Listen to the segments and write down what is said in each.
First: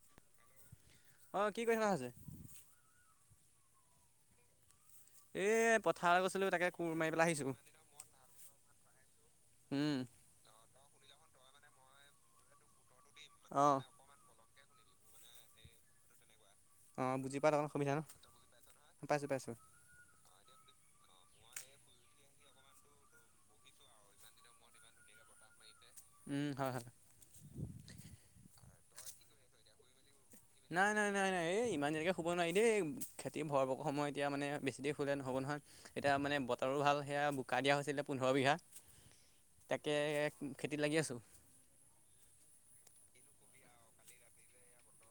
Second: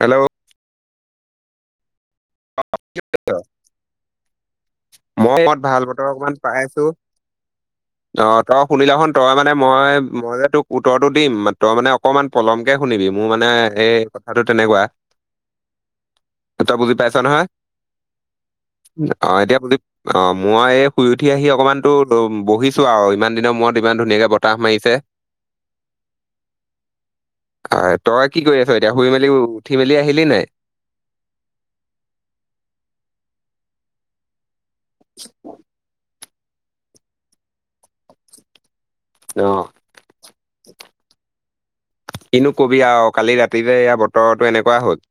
Hello. অ' কি কৰি [unintelligible] [unintelligible] মতমত এই ভাল বতৰ পথাৰলৈ অকমান গৈছিলোঁ পাই তাকে আছো। কোৰ মাৰি পেলাই আহিছোঁ। অ' তই শুনিলাখনু তই মানে মই উম মই যে তোক উত্তৰটো দিম তই মানে অকমান পলমকে শুনিবি মোৰ মানে অ। এই কথাটো তেনেকুৱা তই বুজি অ পাইছ নহয়। পোৱাত অকণ অসুবিধা ন? পাইছোঁ অ' পাইছোঁ। এতিয়া বুজি অ' মই এই শুই উঠি আহি অকমানতো বহিছো আৰু ইমান দিনৰ মূৰত ইমান ধুনীয়াকে বতাহ মাৰিছে। [inaudible] উম' হয়, হয়। অ' তই কি কৰি আছ এতিয়া শুই মেলি উঠি মেলি আহিলি নাই নাই, নাই, নাই, নাই এই ইমান যেনেকৈ শুব নোৱাৰি দেই খেতিৰ ভৰ বৰ এতিয়া সময় মানে বেছি তি শুলে নহ'ব নহয় এতিয়া মানে বতৰো ভাল সেয়া বোকা দিয়া হৈছিলে পোন্ধৰ বিঘা অ' তে খেতিত লাগি আছোঁ কিনো কবি আৰু কালি ৰাতি যে এয়া বতৰটো এনেকুৱা হ'ল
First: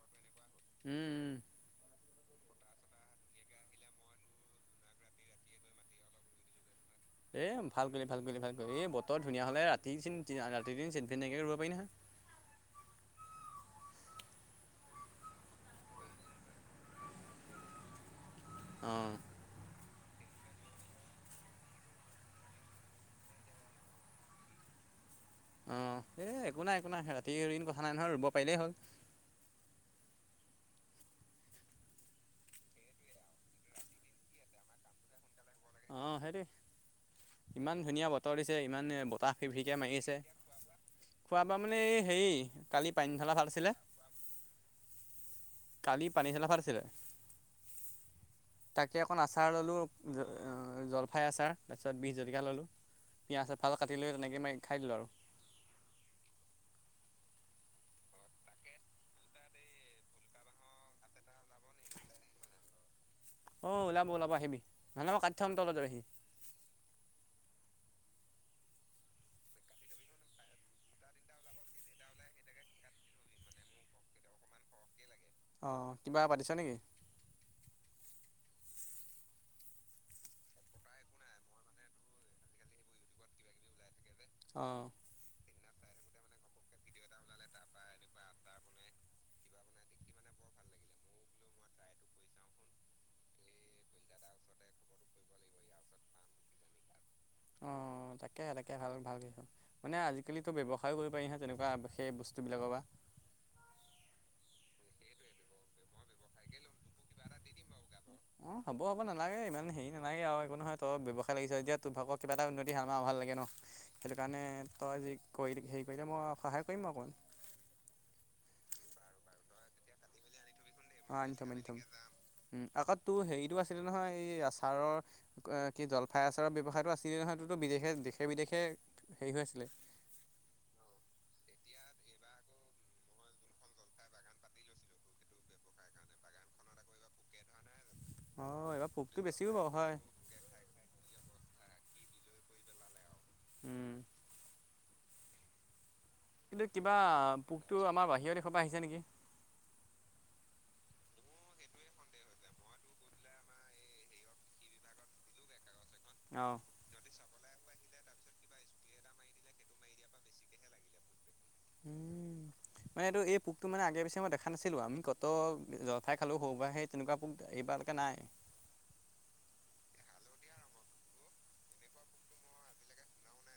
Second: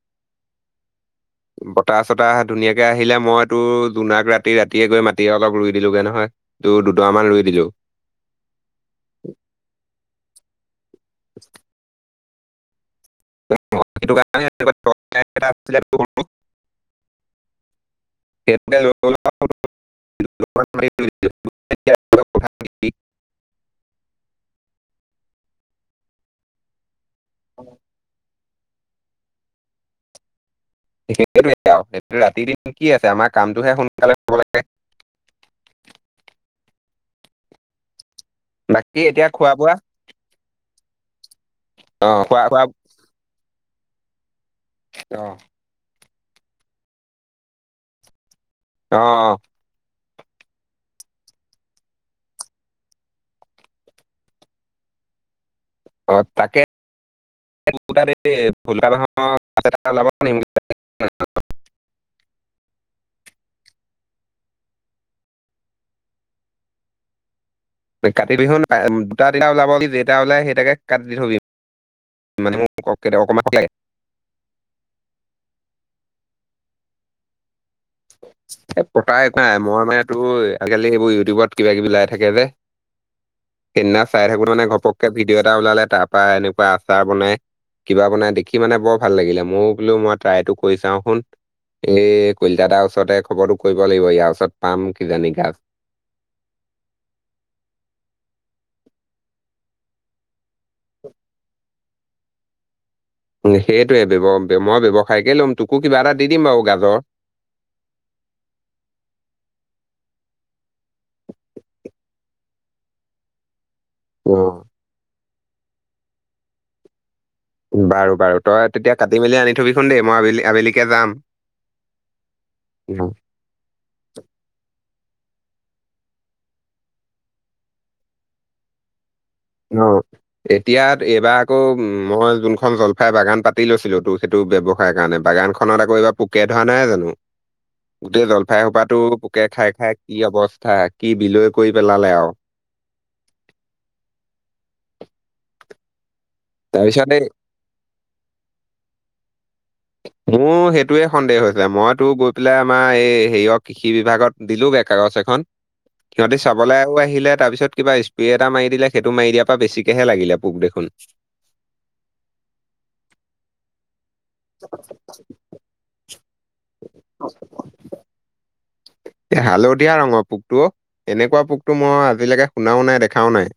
উম, উম। বতাহ চতাহ ধুনীয়াকে আহিলে মইতো জোনাক ৰাতি ৰাতিয়ে গৈ মাটি অলপ ৰুই দিলোগে নহয়। তো দুটা মান ৰুই দিলো এই ভাল কৰি ভাল কৰি ভাল কৰি এই বতৰ ধুনীয়া হ'লে ৰাতি চ ৰাতি চনফিন তেনেকৈ ৰুব পাৰি নহয়। [unintelligible] অ [unintelligible] এনেকুৱা কথা নেকি? অ' এই একো নাই একো নাই ৰাতিদিন কথা নাই নহয় ৰুব পাৰিলেই হ'ল। সেইটোৱে আৰু ৰাতি দিন কি আছে আমাৰ কামটোহে সোনকালে হ'ব লাগে। অ' সেইটোয়ে ইমান ধুনীয়া বতৰ দিছে ইমান বাকী এতিয়া বতাহ খোৱা ফিৰ বোৱা ফিৰকে মাৰি আছে। খোৱা বোৱা মানে এই অ হেৰি খোৱা খোৱা কালি পানীঢালা ভাত আছিলে অ'। কালি পানী চলাফাৰছিলে অ তাকে অকণ আচাৰ ললোঁ জলফাই আচাৰ তাৰপিছত বিষ জলকীয়া ল'লোঁ পিঁয়াজ এফাল কাটি লৈ তেনেকৈ মাৰি খাই দিলোঁ আৰু অঁ তাকে নহয় নিম অ ওলাব ওলাব আহিবি নহ ম কা্যামম তলততে আহি কাতি বিহু দুটা তিটা ওলাব যেেই ওলাই সেইটাকে কাটি দি থৈবি মানে মোক অকণমান লাগে অঁ কিবা পাতিছা নেকি এ পতাই এক নাই মই মানে তোৰ আজালি এইবোৰ ইউটিউবত কিবা কিবি লাই থাকে যে সেইদিনা চাই থাকো মানে অঁ ঘপককে ভিডিঅ' এটা ওলালে তাৰ পৰা এনেকুৱা আচাৰ বনাই কিবা বনাই দেখি মানে বৰ ভাল লাগিলে মইো বোলো মই ট্ৰাইটো কৰি চাওঁ শুন এই কলিতাাৰ ওচৰতে খবৰটো কৰিব লাগিব ইয়াৰ ওচৰত পাম কিজানি গাছ অ তাকে তাকে ভাল ভাল কিছ মানে আজি আজিকিতো ব্যৱসায়ো কৰিব পাৰিহে তেনেকুৱা সেই বস্তুবিলাকৰ পৰা সেইটোৱেৱ মই ব্যৱসায়কে ল'ম তোকো কিবা এটা দি দিম বাৰু গাজৰ অ হব হব নালাগে ইমান হেৰি নালাগে আৰু একো নহয় তই ব ব্যৱসায় লাগিছে এতিয়া তোৰ ভাগত কিবা এটা উন্নতি হাৰমাৰ অ ভাল লাগে ন সেইটো অ কাৰণে তই যি কৰি হেৰি কৰিলে মই সহায় কৰিম অকণ বাৰু বাৰু তই তেতিয়া কাটি মেলি আনি থবি খোন দ মইবেলি আবেলি যাম অ আনি থম আনি থম উম আকৌ তোৰ হেৰিতটো আছিলে নহয় এই আচাৰৰ অ কি জলফাই আচাৰৰ ব্যয়ৱসায়টো আছিলে নহয়ো বিদেশে দেশে বিদেশে হেৰি হৈ আছিলে অ এতিয়া এইবাৰ আকৌ মই যোনখন জলফাই বাগান পাতি লৈছিলো তো সেইটো ব ব্যয়ৱসায়ৰ কাৰণে বাগানখন খন এটা কৰিবা পোকে ধৰা নাই জানো গোটেই জলফাই অঁ এইবাৰ সোপাতো পোকটো পোকে বেছিও খাই বাৰু খাই হয় কি অৱস্থা কি বিলৈ কৰি পেলালে আৰু উম কিন্তু কিবা তাৰপিছত এই পোকটো আমাৰ বাহিৰৰ দেশৰ পৰা আহিছে নেকি মোৰ সেইটোোৱে সন্দেহ হৈছে মইতো গৈ পেলাই আমাৰ এই হেৰিয়ৰ কৃষি বিভাগত দিলো বে কাগজ এখন সিহঁতি অঁ চাবলৈও আহিলে তাৰপিছত কিবা স্প্ৰে এটা মাৰি দিলে সেইটো মাৰি দিয়াৰ পৰা বেছিকেহে লাগিলে পোক দেখোন উম মানে এইটো এই পোকটো মানে আগে পিছে মই দেখা নাছিলোঁ আমি ক তো জঠাই খালোঁ সৰু বা সেই তেনেকুৱা পোক এইবাৰকে নাই। এ হালধীয়া ৰঙৰ পোকটো অ এনেকুৱা পোকটো মই আজিলৈকে শুনাও নাই দেখাও নাই।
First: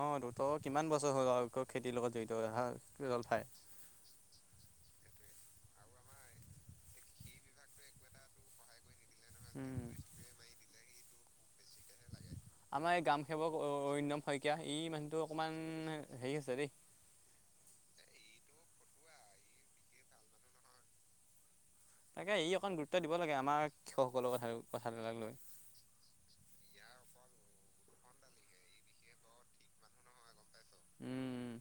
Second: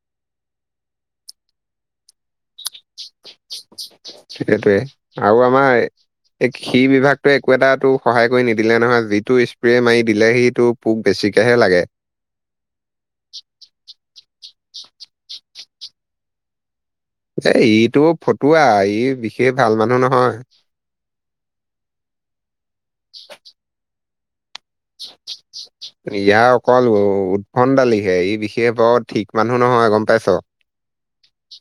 অঁ তহতোৰ কিমান বছৰ হ'ল আৰু খেতিৰ লগত জড়িত হৈ অহা। সেইটোৱে, আৰু আমাৰ এ সি বিভাগটো একো এটাতো সহায় কৰি নিদিলে নহয়। যি টো স্প্ৰে উম মাৰি দিলে সি তটো পোক বেছিকেহে লাগে। আমাৰ এই গ্ৰাম সেৱক অৰিণম শইকীয়া ই মানুহটো অকণমান হেৰি আছে দেই। এ ইটো ফটুৱা, ই বিশেষ ভাল মানুহ নহয়। তাকে ই অকণ গুৰুত্ব দিব লাগে আমাৰ কৃষকসকলৰ কথা কথাবিলাক লৈ। [inaudible] ইয়াৰ অকল উৎভন দালিহে, ই বিশেষ বৰ ঠিক মানুহ নহয় গম পাইছ। উম,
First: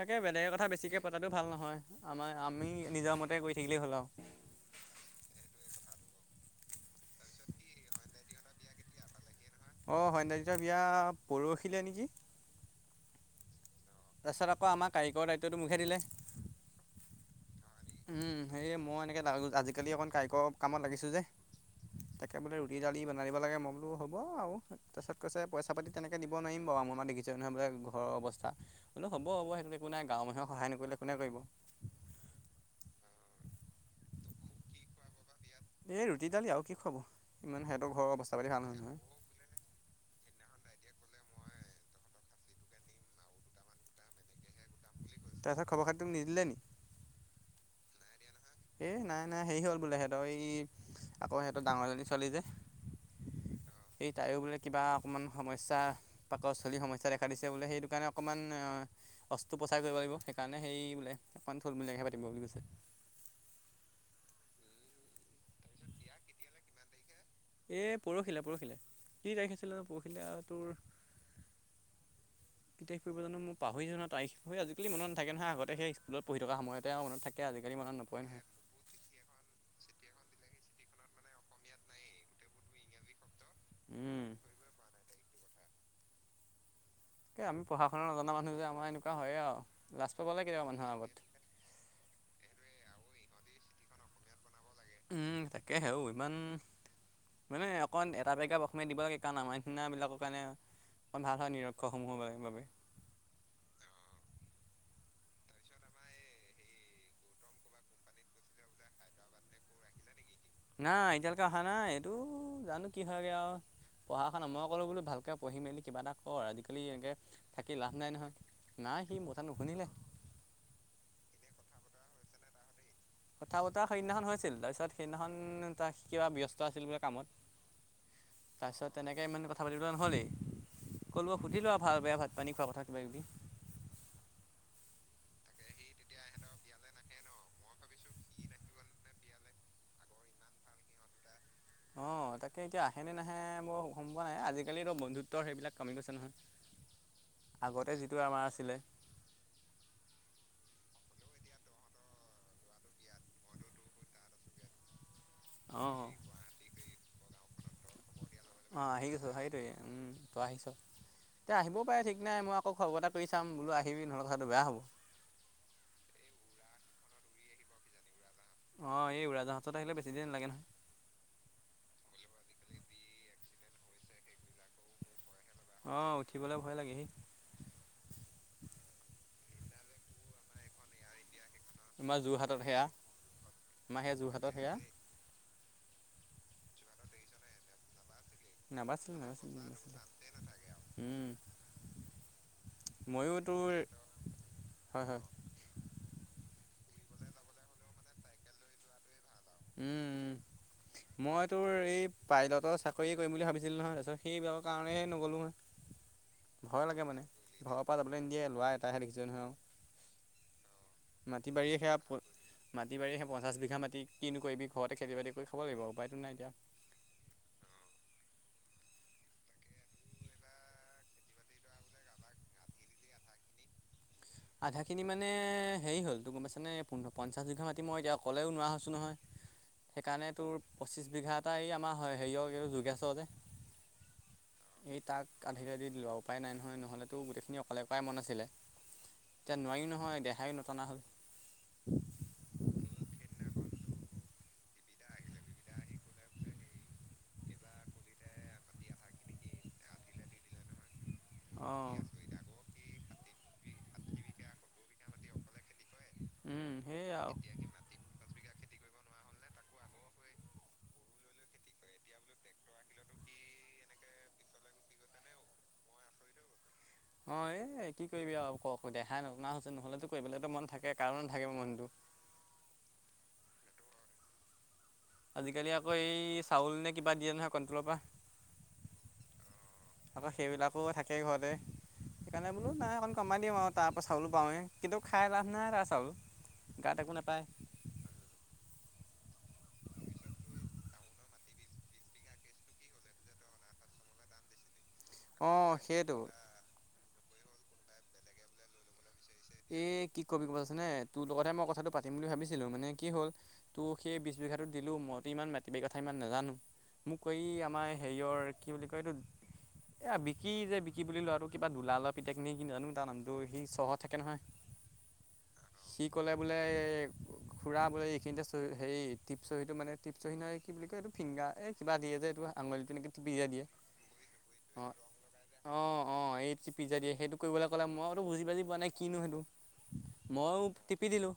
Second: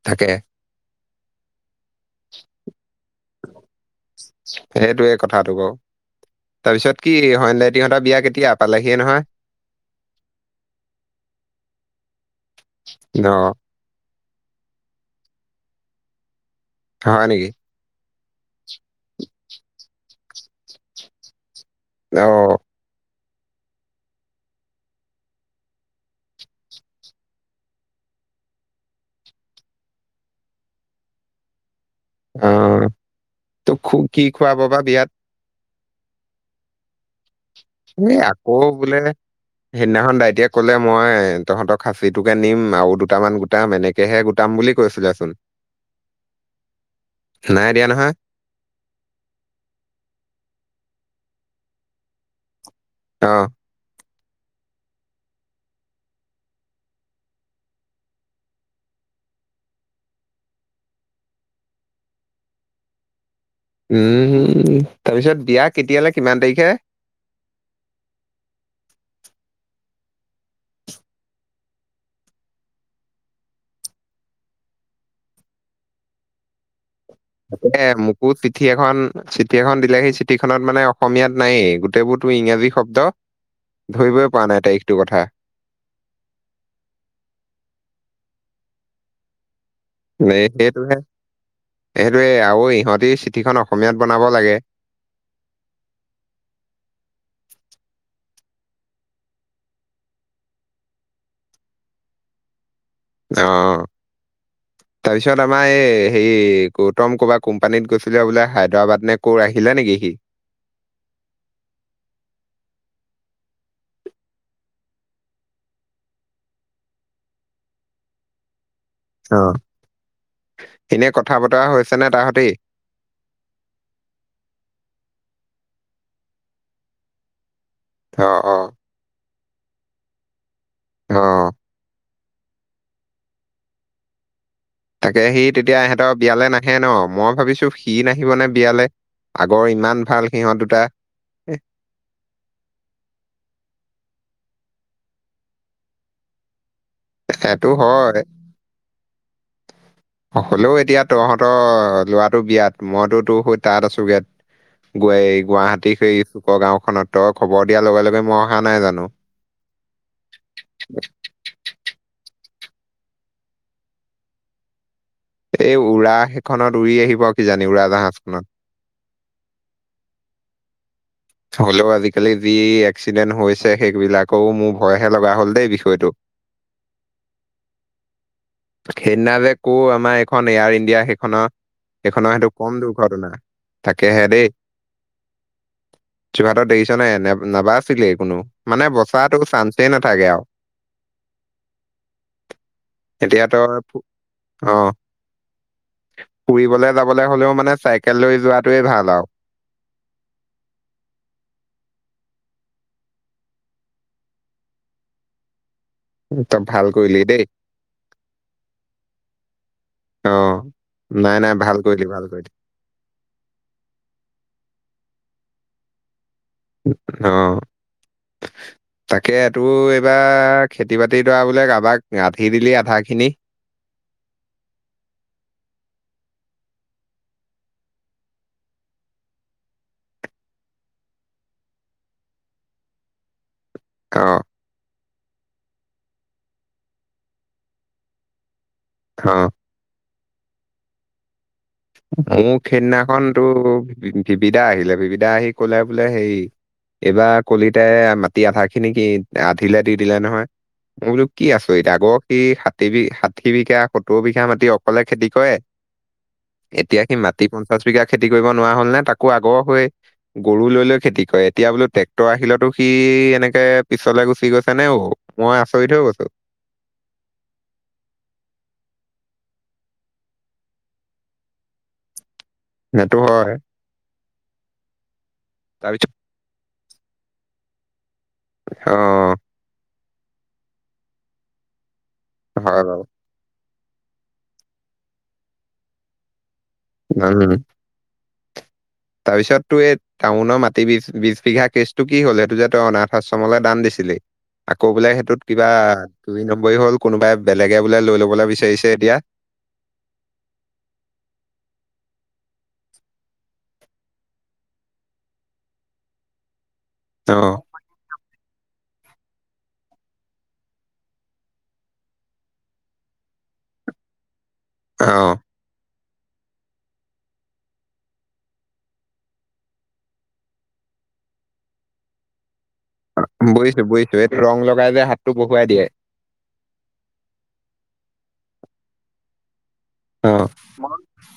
তাকে বেলেগৰ কথা বেছিকে পতাটো ভাল নহয়, আমাৰ আমি নিজৰ মতে কৰি থাকিলেই হ'ল আৰু। সেইটোয়ে কথাটো ক। তাৰপিছত কি হয়নাই তিহতৰ বিয়া কেতিয়া পালে? সি নহয় অঁ সন্নাজ্যৰ বিয়া পৰহিলে নেকি। অ, তাৰপিছত আকৌ আমাৰ কাৰিকৰ দায়িত্বটো মোকহে দিলে। হয় নেকি। উম হেয়ে মই এনেকে আজিকালি অকণ কাৰিকৰ কামত লাগিছো যে, অ তাকে বোলে দালি বন দিব লাগে মই বোলো হ'ব আৰু, তাৰপিছত কৈছে পইচা-পাতি তেনেকে দিব নোৱাৰিম বাৰু ম দেখিছে নহয় বোলে। ঘৰৰ অৱস্থা কিন্ত হ'ব হ'ব সেইটো একো নাই, গাঁৱৰ মানুহে সহায় নকৰিলে কোনে কৰিব। অ, তোক খু কি খুৱাব বা বিয়াত। এই ৰুতি, দালি আৰু কি খোৱাব, ইমান সিহঁতৰ ঘৰৰ এই আকৌ অৱস্থা-পাতি ভাল নহয় বোলে নহয়। সেইদিনাখন দাইটিয়ে ক'লে, মই তহঁতৰ খাচীটোকে নিম আৰু দুটামান গোটাম এনেকেহে গোটাম বুলি কৈছিলেচোন তাৰপিছত খবৰ - খাতি নিদিলে নি। নাই দিয়া নহয়। এ নাই নাই হেৰি হ'ল বোলে সিহঁতৰ এই আকৌ সিহঁতৰ ডাঙৰজনী ছোৱালী যে। অ, সেই তাইয়ো বোলে কিবা অকণমান সমস্যা। পাকস্থলী সমস্যা দেখা দিছে বোলে। সেইটো কাৰণে অকণমান। বস্তু প্ৰচাৰ কৰিব লাগিব। সেইকাৰণে সেই বোলে অকনমান থুলমূলীয়াকহে পাতিব বুলি কৈছে। উম, তাৰপিছত বিয়া কেতিয়ালৈ? কিমান তাৰিখে? এই পৰহিলে পৰহিলে, কি তাৰিখ আছিলে পৰহিলে টোৰ কিতাপ পঢ়িবলে পাহৰিয়ে জানো, আজিকালি মনত নাথাকে নহয়, সেই স্কুলত পঢ়ি থকা সময়তে মনত থা তে [unintelligible] মকো চিঠি এখন চিঠি এখন দিলে সেই চিঠিখনত মানে অসমীয়াত নায়েই। গোটেইবোৰ তোৰ ইংৰাজী শব্দ। উম ধৰিবই পৰা নাই তাইকটো কথা। এ, আমি পঢ়া শুনা নজনা মানুহ যে আমাৰ এনেকুৱা হয়ে আৰু। লাজ পাব ন লাগে কেতিয়াবা মানুহৰ সেইটোহে আগত সেইটোৱে আৰু ইহঁতি চিঠিখন অসমীয়াত বনাব লাগে। উম, তাকে হেও ইমান। মানে অকণ এটা বেগ প্ৰ অসমমে দিব লাগে। কাৰণ আমাৰ নিচিনা বিলাকৰ কাৰণে অকণ ভাল হয় নিৰক্ষৰসমূহৰ বাবে। অ, তাৰপিছত আমাৰ এই হেৰি গৌতম ক'বা কোম্পানীত গৈছিলে বোলে হায়দৰাবাদ নে ক আহিলে নেকি সি? নাই এতিয়ালৈকে অহা নাই এইটো জানো কি হয়গে আৰু। পঢ়া শুনা মই ক'লো বোলো ভালকৈ পঢ়ি মেলি কিবা এটা কৰ, আজিকালি এনেকৈ থাকি লাভ নাই নহয়। নাই সি মোৰ কথা নুশুনিলে। এনেই কথা বতৰা হৈছেনে তাহ হঁতি। কথা বতৰা সেইদিনাখন হৈছিল তাৰপিছত সেইদিনাখন ত কিবা ব্যস্ত আছিল বোলে কামত। অ, অ, তাৰপিছত তেনেকে ইমানে কথা পাতিবা নহ'লেই অ ক'লব সুধিলো আৰু ভাল বেয়া ভাত পানী খোৱা কথা কিবা কিবি। তাকে সি তেতিয়া ইহঁতৰ বিয়ালে নাহে ন মই ভাবিছো সি নাহিব নে বিয়ালে। আগৰ ইমান ভাল সিহঁত দুটা। এ, অ, তাকে এতিয়া আহেনে নাহে বৰ সমম পোৱা নাই আজিকালিতো বন্ধুত্বৰ সেইবিলাক কামি গৈছে নহয়। [unintelligible] আগতে হয় যিটো আমাৰ আছিলে। হ'লেও এতিয়া তহঁতৰ লৰাটো বিয়াত মইতো তোৰ স তাত আছো গে। গ অ'। গুৱাহাটী অ', সেই চুকৰ গাঁওখনত তই খবৰ দিয়াৰ লগে লগে মই অহা নাই জানো। সেইটোৱেই তই আহিছা। এতিয়া আহিব পাৰে ঠিক নাই মই আকৌ খবৰ এটা কৰি চাম বোলো আহি নহলে কথা বেয়া হ'ব। এই উৰা সেইখনত উৰি আহিব কিজানি উৰাজাহাজখনত। অ, এই উৰাজাহাজ ত আহিলে বেছিদিন লাগে নহয়। হলে'ও আজিকালি যি এক্সিডেন্ট হৈছে সেইবিলাকৰও মোৰ ভয়হে লগা হ'ল দেই অ', বিষয়টো। উঠিবলৈ ভয় লাগে হে। সেইদিনা যে ক'ও আমাৰ এইখন এয়াৰ ইণ্ডিয়া সেইখনৰ আমাৰ সেইখনৰ সেইটো যোৰহাটত কম সেয়া দুৰ্ঘটনা। আমাৰ সেয়া তাকেহে যোৰহাটত সেয়া। যোৰহাটৰ দেখিচ নে নাই ন, নাবাছিলেই কোনো মানে নাবাচিলোঁ বচাতো নাবাচিলোঁ চান্সে নাবাচিলোঁ। নাথাকে আৰু। উম, ময়ো এতিয়া তোৰ তই ফো- হয়, হয়। ফুৰিবলৈ যাবলৈ হ'লেও মানে চাইকেল লৈ যোৱাটোৱে ভাল আৰু। উম, উম। মই তোৰ এই পাইলটৰ চাকৰি কৰিম বুলি ভাবিছিলো নহয়। তাৰপিছত সেইবিলাকৰ কাৰণেহে নগ'লো নহয়। [unintelligible] ভাল ভয় লাগে কৰিলি মানে দেই ঘৰৰ পৰা যাবলৈ নিদিয়ে ল'ৰা এটাহে দেখিছো নহয় আৰু। অ' নাই মাটি নাই বাৰীয়ে ভাল সেয়া কৰিলি, ভাল কৰিলি। মাটি বাৰি সেই পঞ্চাছ বিঘা মাটি কিনো কৰিবি ঘৰতে খেতি বাতি কৰি খাব লাগিব উপায়টো নাই এতিয়া। অ' তাকে টো এইবাৰ খেতি। খেতি বাতি দৰা বোলে কাৰোবাক আধি দিলি আধাখিনি। আধাখিনি মানে হেৰি হ'ল তটো গ'ম পাইছানে পোন্ধ পঞ্চাছ বিঘা মাটি মই এতিয়া অকলেও নোৱা হৈছোঁ নহয়। সেইকাৰণে তোৰ পঁচিছ বিঘা এটাই এই আমাৰ হেৰিয়ক এইটো যোগেছ যে। অ' সেই তাক আধিলে দি দিলো হয়, উপায় নাই নহয় নহ'লেতো গোটেইখিনি অকলে কৰাই মন আছিলে। হয়। এতিয়া নোৱাৰিও নহয়, দেহাই নটনা হ'ল। মোৰ সেইদিনাখনতো ভিবদা আহিলে ভবিধা আহি ক'লে বোলে হেৰি। এইবাৰ কলিতাই মাটি আধা খিনি কি আধিলে দি দিলে নহয় মই বোলো। কি আচৰিত অঁ আগ সি ষাঠি বিঘা ষাঠি বিঘা সত্তৰ বিঘা মাটি অকলে খেতি কৰে। উম এতিয়া সেয়াই সি আৰু মাটি পঞ্চাশ বিঘা খেতি কৰিব নোৱাৰা হ'ল নে তাকো আগৰ হৈ। গৰু লৈ লৈ খেতি কৰে এতিয়া বোলো ট্ৰেক্টৰ আহিলতো সি এনেকে পিছলে গুচি গৈছে নে অঔ মই আচৰিত হৈ গৈছো। অ' এ কি কৰিবি আৰু ক দেহাই নটনা হৈছে নহ'লেতো কৰিবলৈ মন থাকে কাৰো নাথাকিব মনতটো। সেইটো হয়। আজিকালি আকৌ তাৰপিছত এই চাউল নে কিবা দিয়ে নহয় কণ্ট্ৰলৰ পৰা। অ' তাৰপাৰ সেইবিলাকো থাকে ঘৰতে সেইকাৰণে বোলো হয় নাই। বাৰু কমাই দিম আৰু তাৰপ চাউলো পাওঁৱেই। কিন্তু খাই লাভ নাই তাৰ চাউল গাত একো নাপায়। তাৰপিছততো এই টাউনৰ মাটি বি বিছ বিঘা কেচটো কি হ'ল। সেইটো যে তই অনাথ আশ্ৰমলৈ দান দিছিলি। আকৌ বোলে সেইটোত কিবা অঁ সেইটো দুই নম্বৰী হ'ল, কোনোবাই বেলেগে বোলে লৈ ল'বলৈ বিচাৰিছে এতিয়া। এ কি কবি ক'ব গ'ম পাইছা নে তোৰ লগততে মই কথাটো পাতিম বুলি ভাবিছিলোঁ মানে কি হ'ল। তো সেই বিছ বিঘাটো দিলোঁ। মইতো ইমান মাটিবাৰি কথা ইমান নাজানোঁ। মোক অ এই আমাৰ হেৰিয়ৰ কি বুলি কয় এইটো। এ বিকি যে বিকি বুলি লোৱাটো কিবা দোলাল পিতাক কিনি কি জানো তাৰ নামটো সি চহৰত। থাকে নহয়। অ' সি ক'লে বোলে। খুৰা বোলে এইখিনিতে চহ হেৰি টিপচ চহীটো মানে টিপচহী নহয় কি বুলি কয় এইটো ফিংগাৰ এই কিবা দিয়ে যে এইটো আঙুলি এনেকৈ টিপি যে দিয়ে বুজিছো বুজিছো এইটো ৰং লগাই অ' যে হাতটো বহুৱাই দিয়ে অ' অ' এই টিপি যে দিয়ে সেইটো কৰিবলে ক'লে মইতো বুজি বাজি পোৱা নাই কিনো সেইটো। অ ময়ো টিপি দিলোঁ।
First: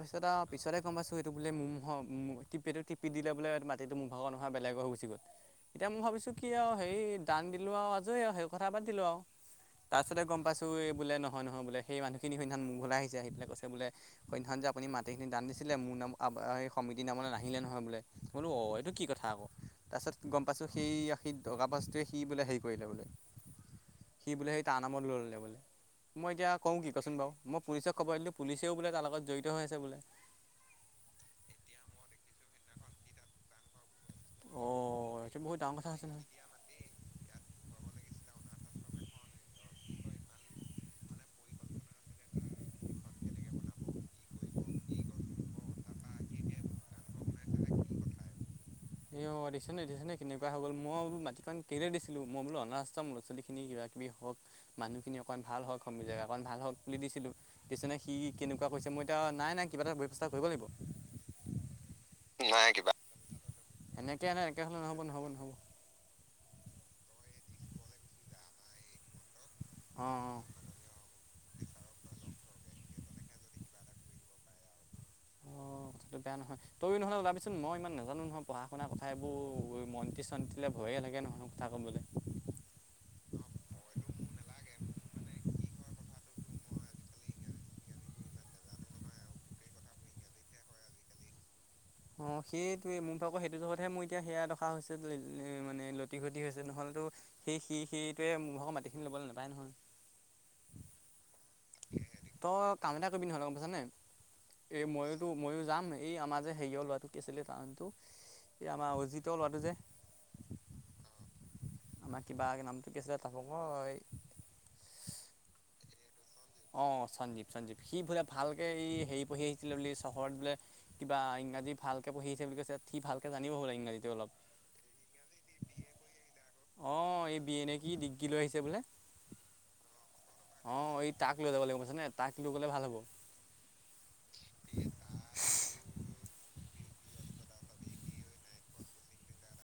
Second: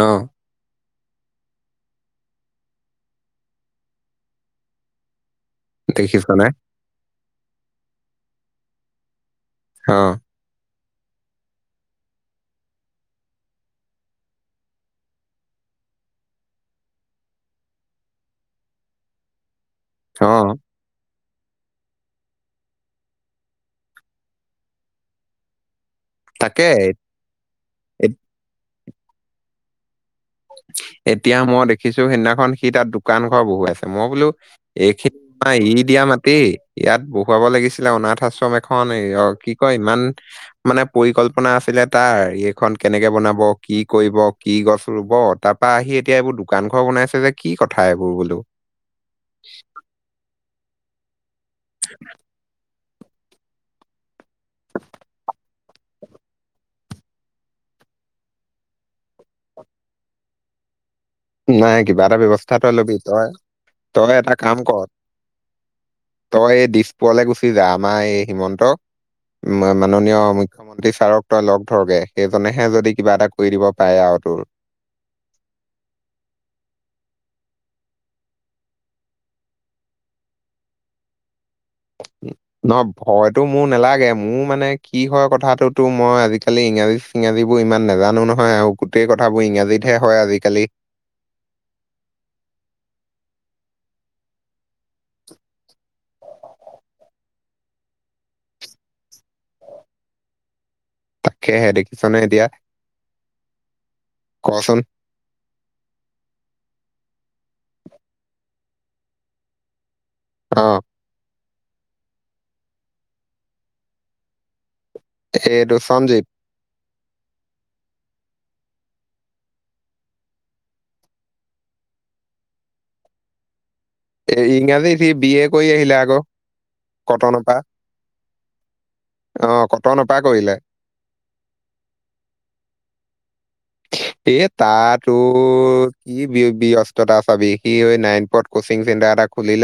অ পিছতে গ'ম পাইছোঁ এইটো বোলে মো'হ টিপ এইটো টি দিলে বোলে মাটিটো মুৰ ভাগ নোহ বেলেগ হৈ গোছি গ'ল। [inaudible] এতিয়া মই ভাবিছো কি নে আৰু হেই দান দিলোঁ আৰু আজৰি আৰু সেই কথা বাদ দিলো আৰু অ তাৰপিছতে গ'ম পাইছো। তই বোলে নহয় নহয় বোলে। সেই মানুহখিন সেইদিনা খন মোৰ ঘৰলে আহিছে আহ পেলায় কৈছে বোলে। সেইদিনাখন যে আপুনি মাটিখিনি দান দিছিলে মোৰ নাম সেই সমিতি নামলৈ নাহিলে নহয় বোলে। বোলো অ' এইটো কি কথা আকৌ তাৰপিছত অ গ'ম পাইছো। সেই সি দগাবাজটোৱে সি বোলে হেৰি কৰিলে বোলে। সি বোলে সেই তাৰ নামত লৈ ল'লে বোলে। মই এতিয়া তাকে কৰো কি ক'চোন বাৰু মই পুলিচক এ- খবৰ দিলো পুলিচেও বোলে তাৰ লগত জড়িত হৈ আছে বোলে। এতিয়া মই দেখিছো সেইদিনাখন সি তাত দোকান ঘৰ বহুৱাইছে মই বোলো অঁ এইখিনি এইটো আমাৰ বহুত ডাঙৰ এৰি কথা দিয়া হৈছে নহয় মাটি ইয়াত বহুৱাব লাগিছিলে অনাথ আশ্ৰম এখন অ কি কয় ইমান মানে পৰিকল্পনা আছিলে তাৰ এইখন কেনেকে বনাব, কি কৰিব কি, গছ ৰুব ৰুব তাৰ পৰা আহি এতিয়া এইবোৰ দোকান ঘৰ বনাইছে যে কি কথা এইবোৰ বোলো। এ দেখিছনে দেখিছনে কেনেকুৱা হৈ গ'ল মই সেইবোৰ মাটি কন কেলে দিছিলো মই বোলো অনাথ আশ্ৰম ল'ৰা-ছোৱালীখিনি কিবা কিবি হওক, মানুহখিনি অকণ ভাল হওক, জেগাকণ ভাল হওক বুলি দিছিলো। দেখিছনে সি কেনেকুৱা কৰিছে মই এতিয়া নাই নাই কিবা এটা ব্যৱস্থা কৰিব লাগিব। নাই কিবা এটা ব্যৱস্থা তই ল'বি তই তই এনেকে এটা কাম এনেকে হ'লেন কৰ নহ'ব নহ'ব। তই এই দিছপুৰলে গুচি যা আমাৰ এই হিমন্তক মাননীয় অ', মুখ্যমন্ত্ৰী মন্ত্ৰী ছাৰক তই লগ ধৰগে সেইজনেহে যদি কিবা এটা কৰি দিব পাৰে আৰু তোৰ। [inaudible] অ কথাটো বেয়া নহয়। তইয়ো নহ'লে ওলাবিচোন মই ইমান নাজানো নহয় পঢ়-শুনা কথা এইবোৰ মন্ত্ৰী-চন্ত্ৰীলে ভইয়ে লাগে নহয় কথা ক'বলে নহয় ভইয়তো মোৰ নেলাগে মোৰ মানে কি হয় কথাটো তোৰ মই আজিকালি ইংৰাজী চিংৰাজীবোৰ ইমান নেজানো নহয় আৰু গোটেই কথাবোৰ ইংৰাজীতহে হয় আজিকালি। অ, সেইটোৱে মোৰ ভাগৰ সেইটো জগতহে মোৰ এতিয়া সেইয়া দখা হৈছে মানে লতি-ঘটি হৈছে নহ'লেতো- সেই সি সেইটোৱে মোৰ ভাগৰ মাটিখিনি ল'বলে নেপায় নহয়। তাকেহে দেখিছনে এতিয়া তই কাম এটা কৰিবি নহ'লে গম পাইছনে কচোন এ মইয়ো টো মইয়ো যাম এই আমাৰ যে হেৰিয়ৰ ল'ৰাটো কি আছিলে তাৰ নামটো এই আমাৰ অজিতৰ ল'ৰাটো যে অ। আমাৰ কিবা নামটো কি আছিলে তাৰ ভাগৰ এই এইটো সঞ্জীৱ। অ সঞ্জীৱ সঞ্জীৱ সি বোলে ভালকে ই হেৰি পঢ়ি আহিছিলে বোলে চহৰত বোলে কিবা ইংৰাজী ভালকে পঢ়ি আহিছে বুলি কৈছে সি ভালকে জানিব বোলে ইংৰাজীটো অলপ। এ ইংৰাজীত সি বিএ কৰি আহিলে আক। অ এই বিএ নে কি ডিগ্ৰী লৈ আহিছে বোলে অ কটনৰ পৰা কৰিলে। অ এই তাক লৈ যাব লাগিব বুইছ নে তাক লৈ গ'লে ভাল হ'ব। এ তাৰ তোৰ কি ব্যস্ততা চাবি সি সৈ নাইকট কচিং চেণ্টাৰ এটা খুলিলে